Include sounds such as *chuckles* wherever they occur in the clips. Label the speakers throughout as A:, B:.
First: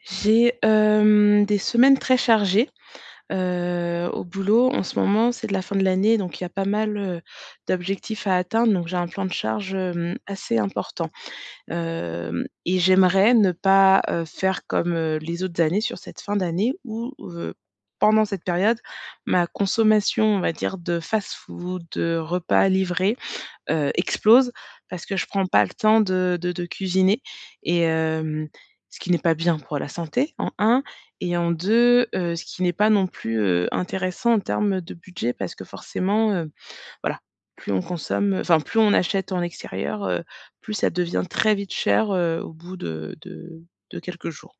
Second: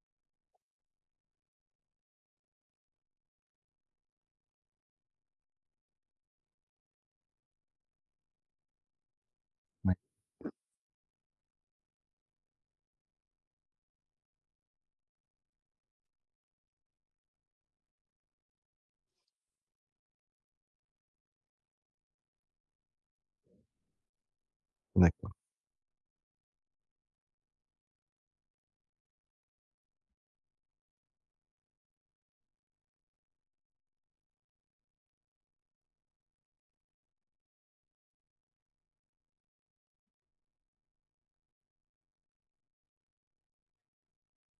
A: J'ai, hem, des semaines très chargées, heu, au boulot en ce moment, c'est de la fin de l'année donc il y a pas mal, heu, d'objectifs à atteindre donc j'ai un plan de charge,
B: Ouais.
A: hem, assez important. Hem, et j'aimerais ne pas, heu, faire comme, heu, les autres années sur cette fin d'année ou heu, pendant cette période, ma consommation, on va dire de fast-food, de repas livré, heu, explose parce que je
B: D'accord.
A: prends pas le temps de de de cuisiner et hem, ce qui n'est pas bien pour la santé en 1 et en 2, heu, ce qui n'est pas non plus, heu, intéressant en termes de budget parce que forcément, heu, voilà, plus on consomme enfin plus on achète en extérieur, heu, plus ça devient très vite cher, heu, au bout de de de quelques jours,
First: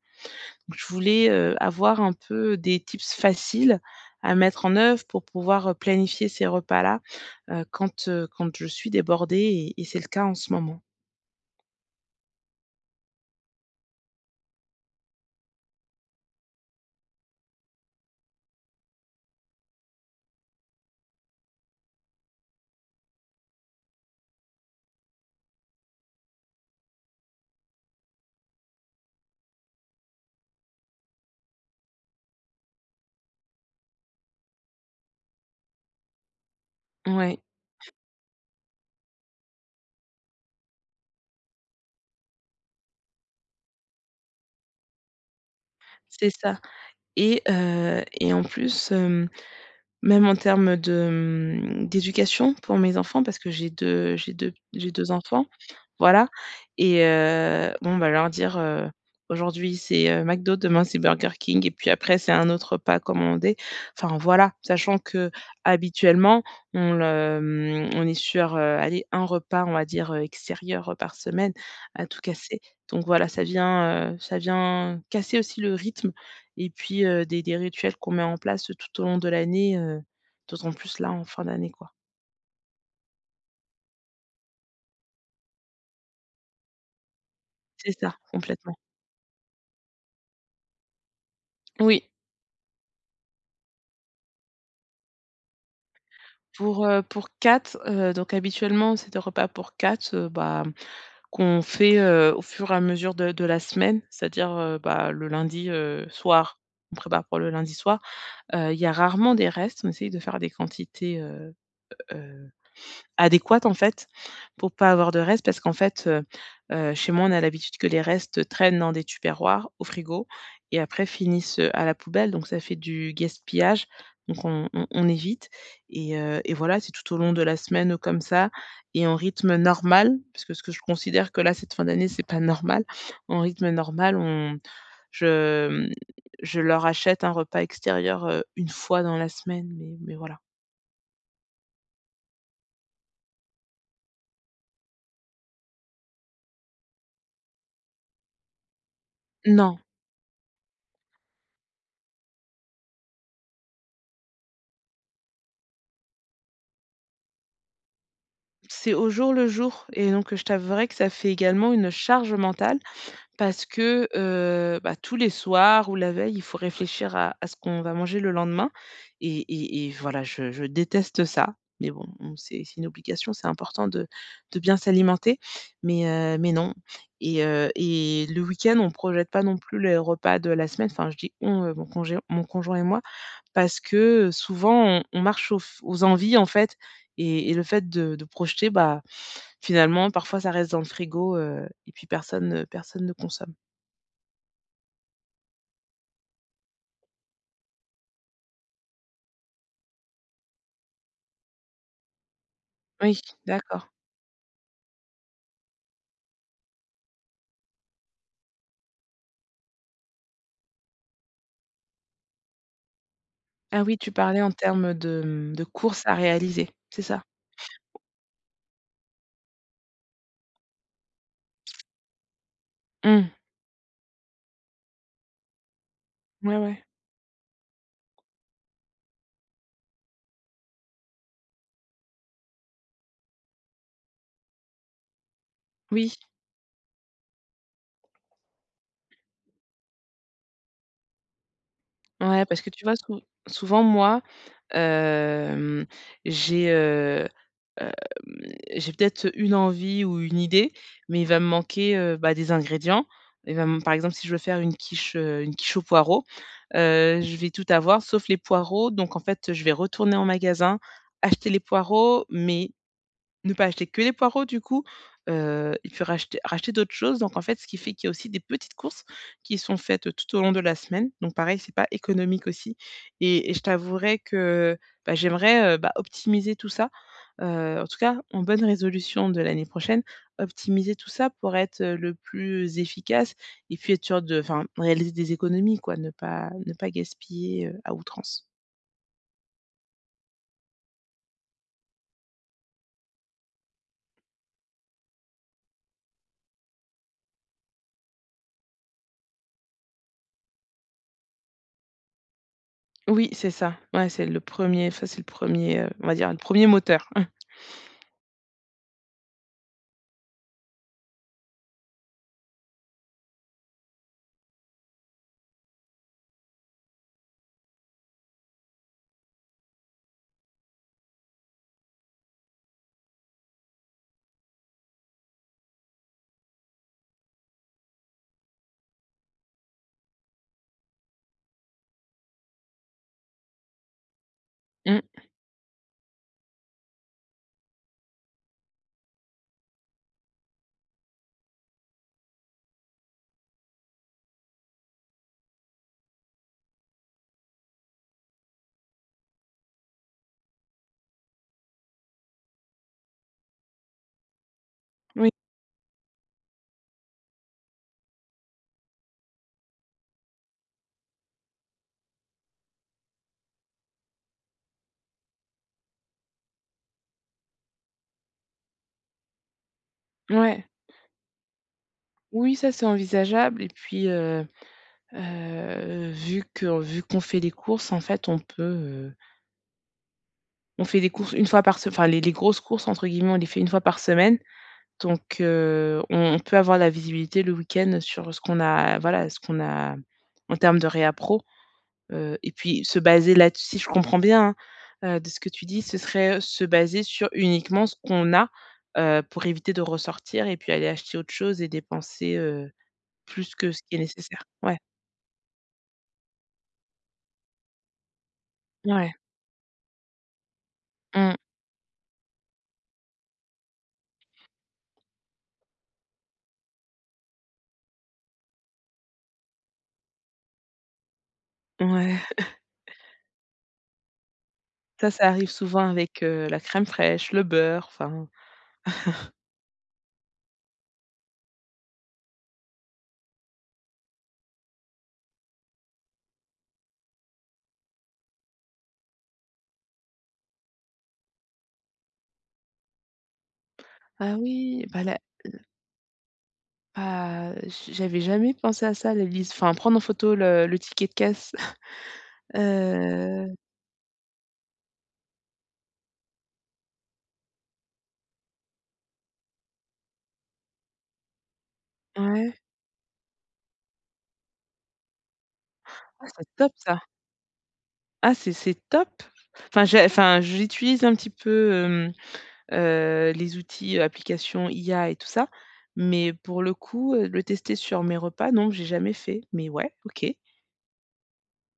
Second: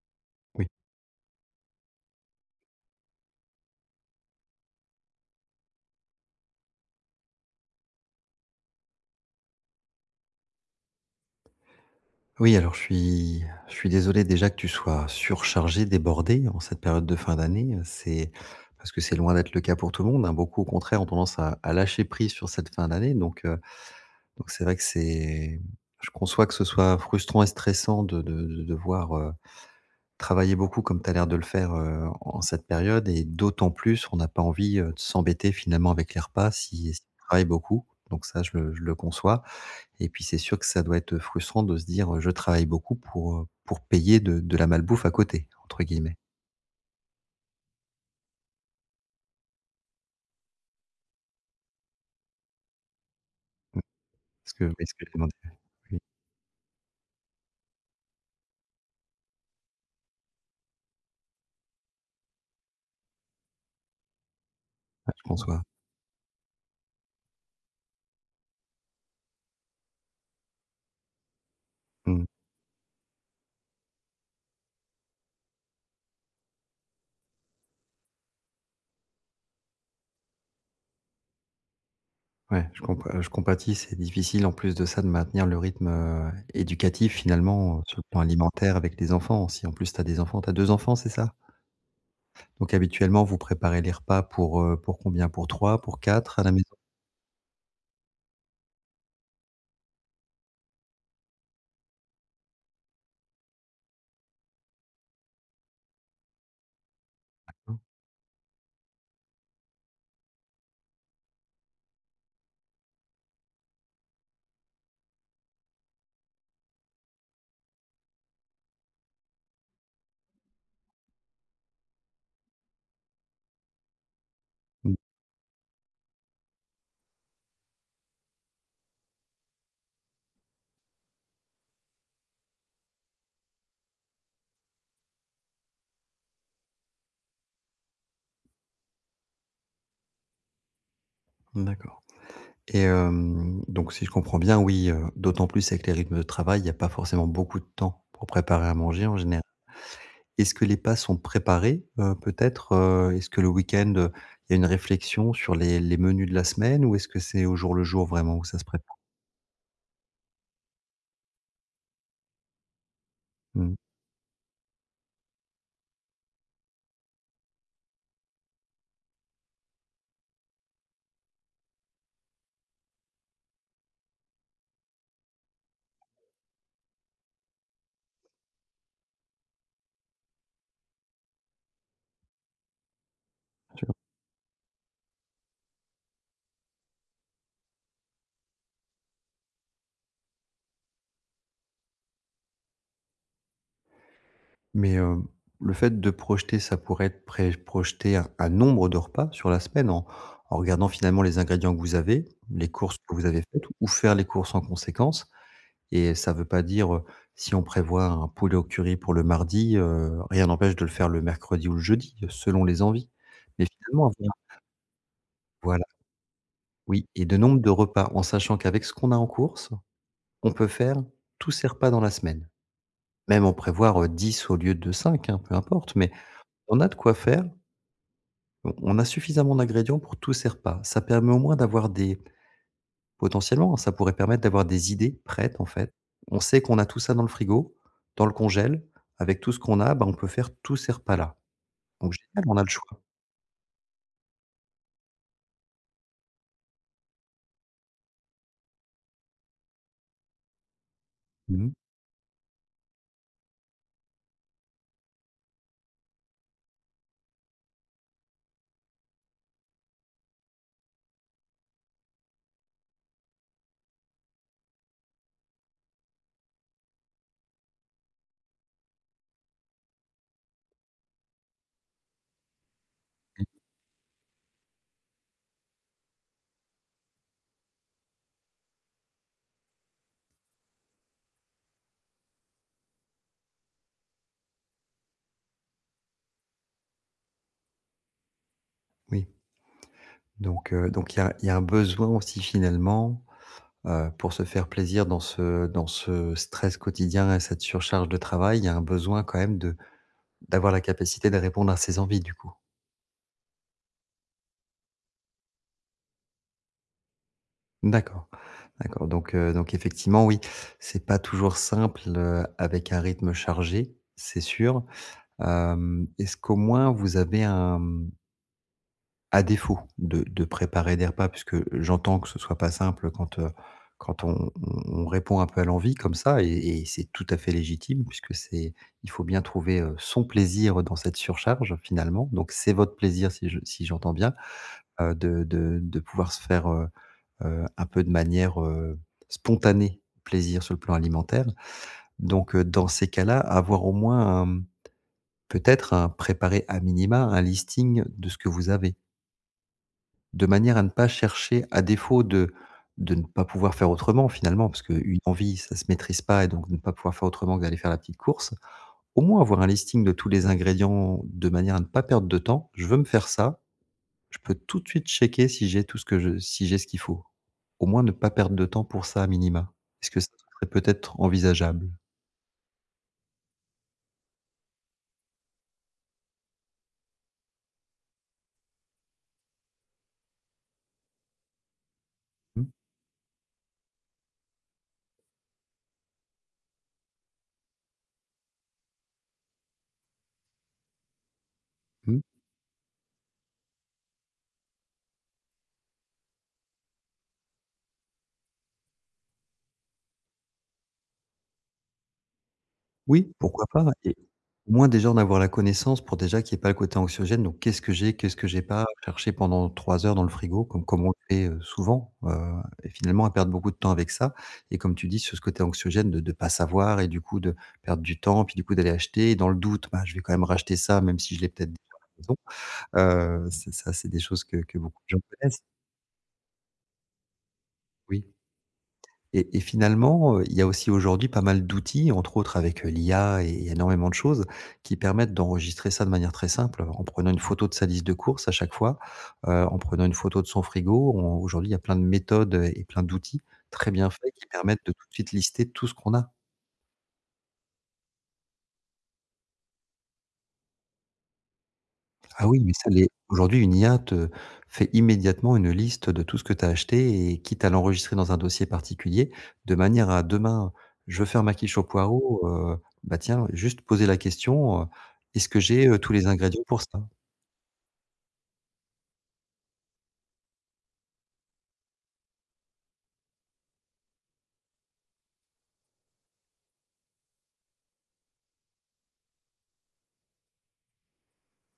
B: Oui.
A: donc je voulais, heu, avoir un peu, des tips faciles à mettre en oeuvre pour pouvoir, heu, planifier ces repas-là. Heu, quand, heu, quand je suis débordé et et c'est le cas en ce moment.
B: Oui alors je suis je suis désolé déjà que tu sois surchargé, débordé en cette période de fin d'année, heu, c'est parce que c'est loin d'être le cas pour tout le monde hein. Beaucoup au contraire, ont tendance à à lâcher prise sur cette fin d'année donc heu, donc c'est vrai que c'est je conçois que ce soit frustrant et stressant de de de devoir, heu, travailler beaucoup comme tu as l'air de le faire, heu, en en cette période et d'autant plus, on a pas envie, heu, de s'embêter finalement avec les repas si si tu
A: Ouais.
B: travaille beaucoup, donc ça je le je le conçois, et puis c'est sûr que ça doit être, heu, frustrant de se dire, heu: «Je travaille beaucoup pour, heu, pour payer de de la malbouffe à côté», entre guillemets.
A: C'est ça, et heu, et en plus, hem, même en termes de, mmh, d'éducation pour mes enfants parce que j'ai 2 j'ai
B: Est
A: 2
B: ce
A: p
B: que est
A: j'ai
B: ce que
A: 2
B: comment
A: enfants.
B: dire?
A: Voilà, et heu, bon bah leur dire, heu, aujourd'hui, c'est, heu, McDo, demain c'est Burger King et puis après c'est un autre repas commandé. Enfin voilà, sachant
B: Ouais, je
A: que
B: conçoie.
A: habituellement, on le mmh, on est sur, heu, aller un repas, on va dire, heu, extérieur, heu, par semaine, à tout
B: Mmh.
A: casser, donc voilà, ça vient, heu, ça vient casser aussi le rythme et puis, heu, des des rituels qu'on met en place tout au long de l'année, heu, d'autant plus là en fin d'année quoi.
B: Ouais, je comp heu, je compatis, c'est difficile en plus de ça de maintenir le rythme, heu, éducatif finalement, heu,
A: C'est
B: sur le
A: ça,
B: plan alimentaire
A: complètement.
B: avec les enfants, si en plus tu as des enfants tu as 2 enfants, c'est ça?
A: Oui.
B: Donc habituellement, vous préparez les repas pour, heu, pour combien? Pour 3, pour 4 à la maison?
A: Pour, heu, pour 4, heu donc habituellement c'est des repas pour 4, heu bah, qu'on fait, heu, au fur et à mesure de de la semaine. C'est-à-dire, heu, bah, le lundi, heu, soir, on prépare pour le
B: Ah
A: lundi
B: bon?
A: soir, heu, il y a rarement des restes. On essaie de faire des quantités, heu heu, adéquates en fait pour pas avoir de reste. Parce qu'en fait, heu heu, chez moi, on a l'habitude que les restes traînent dans des Tupperware au frigo et après finissent, heu, à la poubelle donc ça fait du gaspillage. Donc on on
B: Mmh.
A: on évite et heu et voilà, c'est tout au long de la semaine comme ça et en rythme normal, puisque ce que je considère que là, cette fin d'année, c'est pas normal. En rythme normal, on je, mmh, je leur achète un repas extérieur, heu, 1 fois dans la semaine mais mais voilà.
B: Mmh d'accord. Et hem donc si je comprends bien, oui, heu, d'autant plus avec les rythmes de travail, il y a pas forcément beaucoup de temps pour préparer à manger en génér
A: Non.
B: est-ce que les pas sont préparés? Heu, peut-être, heu, est-ce que le week-end, heu, il y a une réflexion sur les les menus de la semaine ou est-ce que c'est au jour le jour vraiment où ça se
A: C'est
B: prépare?
A: au jour le jour et donc je t'avouerai que ça fait également une charge mentale parce
B: Mmh.
A: que, heu bah, tous les soirs ou la veille, il faut réfléchir à à ce qu'on va manger le lendemain et et et voilà, je je déteste ça. Mais bon, on sait c'est une obligation, c'est important de de bien s'alimenter mais heu mais non. Et heu et le week-end on projette pas non plus les repas de la semaine. Enfin, je dis: «On», heu, mon congé mon conjoint et moi. parce
B: Sûr.
A: que souvent on on marche aux f aux envies en fait. Et et le fait de de projeter bah, finalement, parfois ça reste dans le frigo, heu et puis personne ne personne ne consomme.
B: Mais heu, le fait de projeter, ça pourrait être préj projeter un un nombre de repas sur la semaine en en regardant finalement les ingrédients que vous avez, les courses que
A: Oui,
B: vous avez faites ou
A: d'accord.
B: faire les courses en conséquence. Et heu, ça veut pas dire, heu, si on prévoit un poulet au curry pour le mardi, heu, rien n'empêche de le faire le mercredi ou le jeudi, selon les envies. Mais
A: Ah oui,
B: finalement
A: tu
B: avoir
A: parlais en termes de, mmh, de
B: Voilà.
A: courses à réaliser, c'est
B: Oui
A: ça?
B: et de nombre de repas en sachant qu'avec ce qu'on a en course, on peut faire, tous ses repas dans la semaine.
A: Mmh.
B: Même en prévoir, heu, 10 au lieu de 5, hein, peu importe mais
A: Ouais,
B: on
A: ouais.
B: a de quoi faire on on a suffisamment d'ingrédients pour tous ces repas. Ça permet au moins d'avoir des potentiellement, ça pourrait permettre d'avoir des idées prêtes en fait.
A: Oui.
B: On sait qu'on a tout ça dans le frigo, dans le congèle, avec tout ce qu'on a, bah, on peut faire tous ces repas-là. Donc génial,
A: Ouais
B: on
A: parce
B: a le
A: que tu vois
B: choix.
A: sou souvent moi, hem, j'ai, heu, hem, j'ai peut-être une envie ou une idée mais il va me
B: Mmh mh.
A: manquer, heu, bah des ingrédients. Il va m par exemple si je veux faire une quiche, heu, une quiche aux poireaux, heu, je vais tout avoir sauf les poireau, donc en fait je vais retourner en magasin, acheter les poireaux mais ne pas acheter que les poireaux du coup. Heu, il peut racheter racheter d'autres choses donc en fait, ce qui fait qu'il y a aussi des petites courses qui sont faites tout au long de la semaine. Donc pareil, c'est pas économique aussi.
B: Mmh.
A: Et et je t'avouerais que, bah, j'aimerais, heu bah, optimiser tout ça, heu, en tout cas, en bonne résolution de l'année prochaine, optimiser tout ça pour être le plus efficace et puis être sûr de enfin réaliser des économies quoi, ne pas ne pas gaspiller, heu, à outrance.
B: Oui. Donc heu donc il y a il y a un besoin aussi finalement, heu, pour se faire plaisir dans ce dans ce stress quotidien et cette surcharge de travail, il y a un besoin quand même de d'avoir la capacité de répondre à ses envies du coup?
A: Oui, c'est ça. Ouais, c'est le 1er, enfin c'est le 1er, heu, on va dire le 1er moteur. *chuckles*
B: D'accord. D'accord. Donc heu donc effectivement oui c'est pas toujours simple, heu, avec un rythme chargé, c'est sûr. Hem, est-ce qu'au moins vous avez un, mmh à défaut de de préparer des repas puisque j'entends que ce soit pas simple quand, heu, quand on on on répond un peu à l'envie comme ça et et c'est tout à fait légitime puisque c'est il faut bien trouver, heu, son plaisir dans cette surcharge finalement. Donc c'est votre plaisir si je si j'entends bien,
A: Mmh.
B: heu, de de de pouvoir se faire, heu heu, un peu de manière, heu, spontanée, plaisir sur le plan alimentaire. Donc heu, dans ces cas-là avoir au moins un, mmh, peut-être hein, préparer à minima un listing de ce que vous avez. De manière à ne pas chercher à défaut de de ne pas pouvoir faire autrement, finalement, parce que une
A: Oui.
B: envie, ça se maîtrise pas et donc de ne pas pouvoir faire autrement que d'aller faire la petite course. Au moins avoir un listing de tous les ingrédients de manière à ne pas perdre de temps. Je veux me faire ça, je peux tout de suite checker si j'ai tout ce que je si j'ai ce qu'il faut. Au moins ne pas perdre de temps pour ça à minima. Est-ce que ça
A: Ouais.
B: serait peut-être envisageable?
A: Oui, ça c'est envisageable et puis, heu heu, vu que vu qu'on fait les courses en fait on peut, heu On fait des courses 1 fois par se enfin les «les grosses
B: Mmh.
A: courses» entre guillemets, on les fait 1 fois par semaine, donc heu, on on peut avoir la visibilité le week-end sur ce qu'on a voilà, ce qu'on a en termes de réapprovisionnement,
B: Mmh.
A: heu et puis se baser là-des si je comprends bien, hein, heu, de ce que tu dis, ce serait se baser sur uniquement ce qu'on a, heu, pour éviter de ressortir et puis aller acheter autre chose et dépenser, heu,
B: Oui,
A: plus
B: pourquoi
A: que ce
B: pas
A: qui est
B: et
A: nécessaire,
B: au
A: ouais.
B: moins, déjà, en avoir la connaissance pour déjà qu'il y ait pas le côté anxiogène, donc qu'est-ce que j'ai, qu'est-ce que j'ai pas,
A: Ouais.
B: chercher pendant 3 heures dans le frigo comme comme on le
A: Mmh.
B: fait souvent, heu et finalement à perdre beaucoup de temps avec ça et comme tu dis sur ce côté anxiogène de de pas savoir et du coup de perdre du temps, puis du coup d'aller acheter, dans le doute, bah, je vais quand même racheter ça même si je l'ai peut-être déjà à la
A: Ouais.
B: maison,
A: *chuckles*
B: heu, ça ça c'est des choses que que beaucoup de
A: Ça,
B: gens
A: ça arrive
B: connaissent.
A: souvent avec, heu, la crème fraîche, le beurre,
B: Oui.
A: enfin. *chuckles*
B: Et et finalement, heu, il y a aussi aujourd'hui pas mal d'outils, entre autres avec, heu, l'IA et il y a énormément de choses qui permettent d'enregistrer ça de manière très simple, en prenant une photo de sa liste de courses à chaque fois, heu, en prenant une photo de son frigo, on aujourd'hui, il y a plein de méthodes et plein d'outils très bien faits
A: Ah
B: qui permettent
A: oui,
B: de
A: bah
B: tout de
A: la
B: suite
A: le
B: lister tout ce qu'on a.
A: Bah, je j'avais jamais pensé à ça, la liste, enfin, prendre en photo le le ticket de caisse. *chuckles*
B: Ah oui mais ça l'est.
A: Heu
B: Aujourd'hui, une IA te fait immédiatement une liste, heu, de tout ce que tu as acheté et quitte à l'enregistrer dans un dossier particulier, de manière à, demain, je veux faire ma quiche aux poireaux,
A: Ouais.
B: heu bah, tiens, juste poser la question: «heu, est-ce que j'ai, heu, tous les
A: Ah c'est
B: ingrédients
A: top
B: pour
A: ça!
B: ça?».
A: Ah c'est c'est top! Enfin, j'ai enfin, j'utilise un petit peu, hem, heu, les outils, applications IA et tout ça. Mais pour le coup, heu, le tester sur mes repas, non j'ai jamais fait. Mais ouais, OK.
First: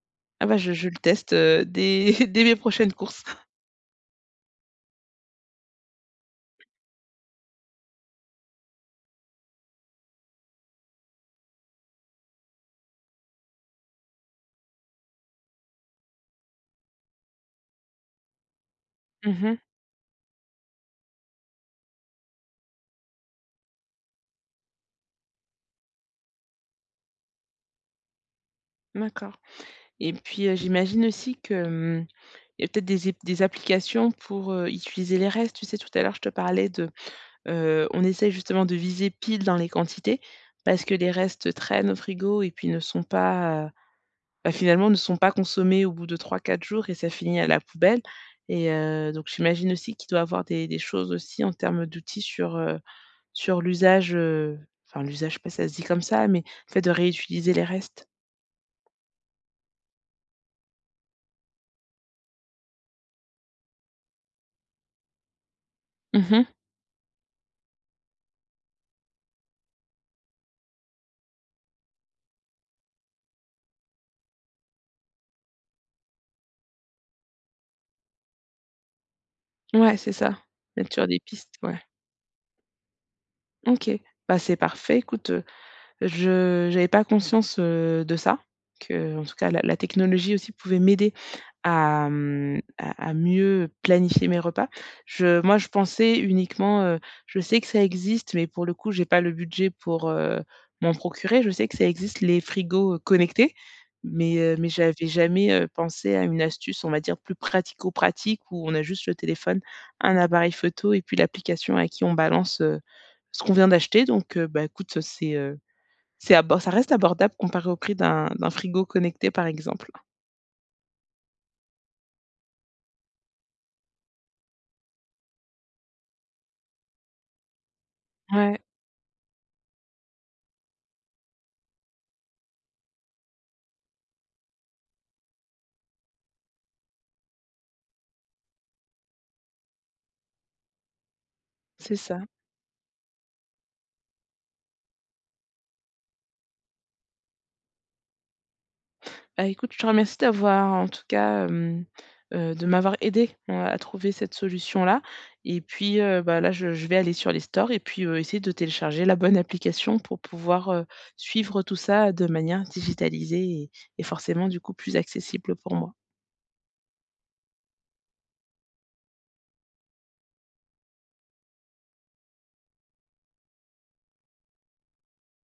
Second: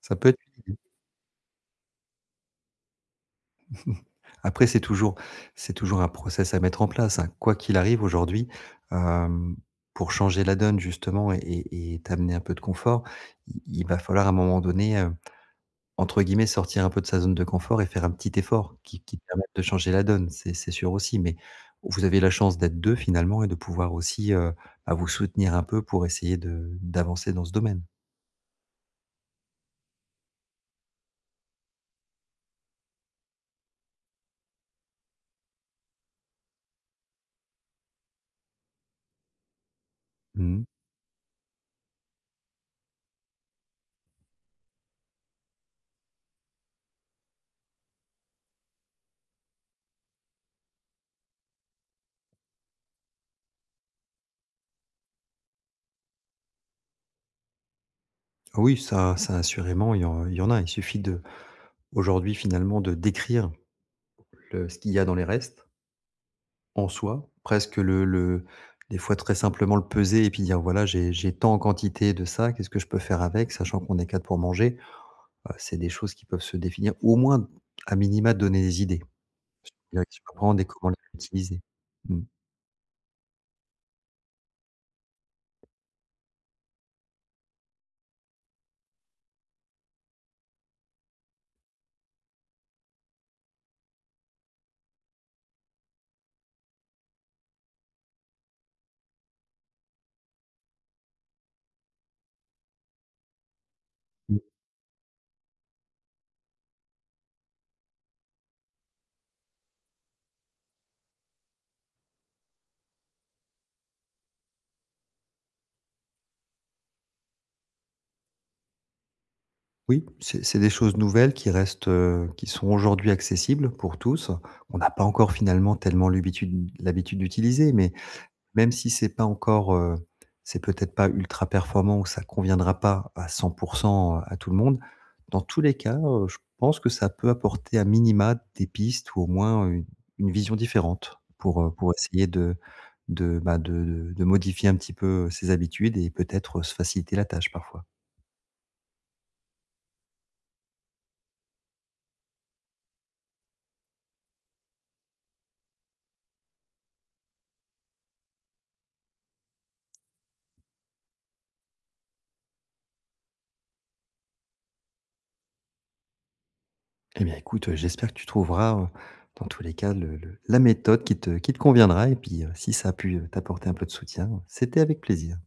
B: Ça peut être
A: Ah bah
B: une
A: je
B: idée.
A: je le teste, heu, dès *chuckles* dès mes prochaines courses. *chuckles*
B: *chuckles* Après, c'est toujours c'est toujours un process à mettre en place, hein. Quoi qu'il arrive aujourd'hui, hem, pour changer la donne justement et et t'amener un peu de confort, il il va falloir à un moment donné, heu, entre guillemets, «sortir un peu de sa zone de confort» et faire un petit effort, qui qui
A: Mmh
B: permet
A: mh.
B: de changer la donne, c'est c'est sûr aussi mais vous avez la chance d'être 2 finalement et de pouvoir aussi, heu, ah vous soutenir un peu pour essayer de d'avancer dans ce domaine.
A: D'accord et puis, heu, j'imagine aussi que, hem, il y a peut-être des é des applications pour, heu, utiliser les restes. Tu sais, tout à l'heure, je te parlais de, heu, on essaie justement de viser pile dans les quantités,
B: Mmh mh.
A: parce que les restes traînent au frigo et puis ne sont pas, heu, ben, finalement, ne sont pas consommés au bout de 3-4 jours et ça finit à la poubelle et heu, donc j'imagine aussi qu'il doit y avoir des des choses aussi en termes d'outils sur, heu, sur l'usage, heu, enfin l'usage, je sais pas si ça se dit comme ça, mais en fait de réutiliser les restes.
B: Oui, ça ça assurément, il y en il y en a. Il suffit de aujourd'hui, finalement, de décrire, le ce qu'il y a dans les restes.
A: Mmh mh.
B: En soi, presque le le des fois très simplement le peser et puis dire, voilà, j'ai j'ai tant en quantité de ça, qu'est-ce que je peux faire avec sachant qu'on est 4 pour manger, heu, c'est des choses qui peuvent se définir ou au moins à minima te donner des idées,
A: Ouais,
B: *unintelligible* et
A: c'est ça.
B: comment les
A: Mettre sur des pistes,
B: utiliser.
A: ouais.
B: Mmh.
A: OK, bah, c'est parfait, écoute, je j'avais pas conscience, heu, de ça, qu'en tout cas la la technologie aussi pouvait m'aider à, mmh, à à mieux planifier mes repas. Je moi, je pensais uniquement, heu, je sais que ça existe mais pour le coup, j'ai pas le budget pour, heu, m'en procurer. Je sais que ça existe les frigos connectés, mais
B: Mmh.
A: heu, mais j'avais jamais, heu, pensé à une astuce, on va dire plus pratico-pratique où on a juste le téléphone, un appareil photo et puis l'application à qui on balance, heu, ce qu'on vient d'acheter, donc heu, bah, écoute, c'est, heu, c'est abo ça reste abordable comparé au prix d'un d'un frigo connecté, par exemple.
B: Oui, c'est c'est des choses nouvelles qui restent, heu, qui sont aujourd'hui accessibles pour tous. On n'a pas encore finalement tellement l'habitude- l'habitude d'utiliser mais
A: Ouais.
B: même si c'est pas encore, heu, c'est peut-être pas ultra-performant ou ça conviendra pas à 100%, heu, à tout le monde, dans tous les cas, heu, je pense que ça peut apporter à minima des pistes ou au moins une une vision différente pour, heu, pour
A: C'est ça.
B: essayer de de, bah, de de de modifier un petit peu ses habitudes et peut-être, heu, se faciliter la tâche parfois.
A: Ben, écoute, je te remercie d'avoir en tout cas, hem, heu, de m'avoir aidé, heu, à trouver cette solution-là et puis, heu, bah, là, je je vais aller sur les stores et puis, heu, essayer de télécharger la bonne application pour pouvoir, heu, suivre tout ça de manière digitalisée et et forcément, du coup, plus accessible pour moi.
B: Eh bien écoute, heu, j'espère que tu trouveras, heu, dans tous les cas, le le la méthode qui te qui te conviendra et puis, heu, si ça a pu t'apporter un peu de soutien, c'était avec plaisir.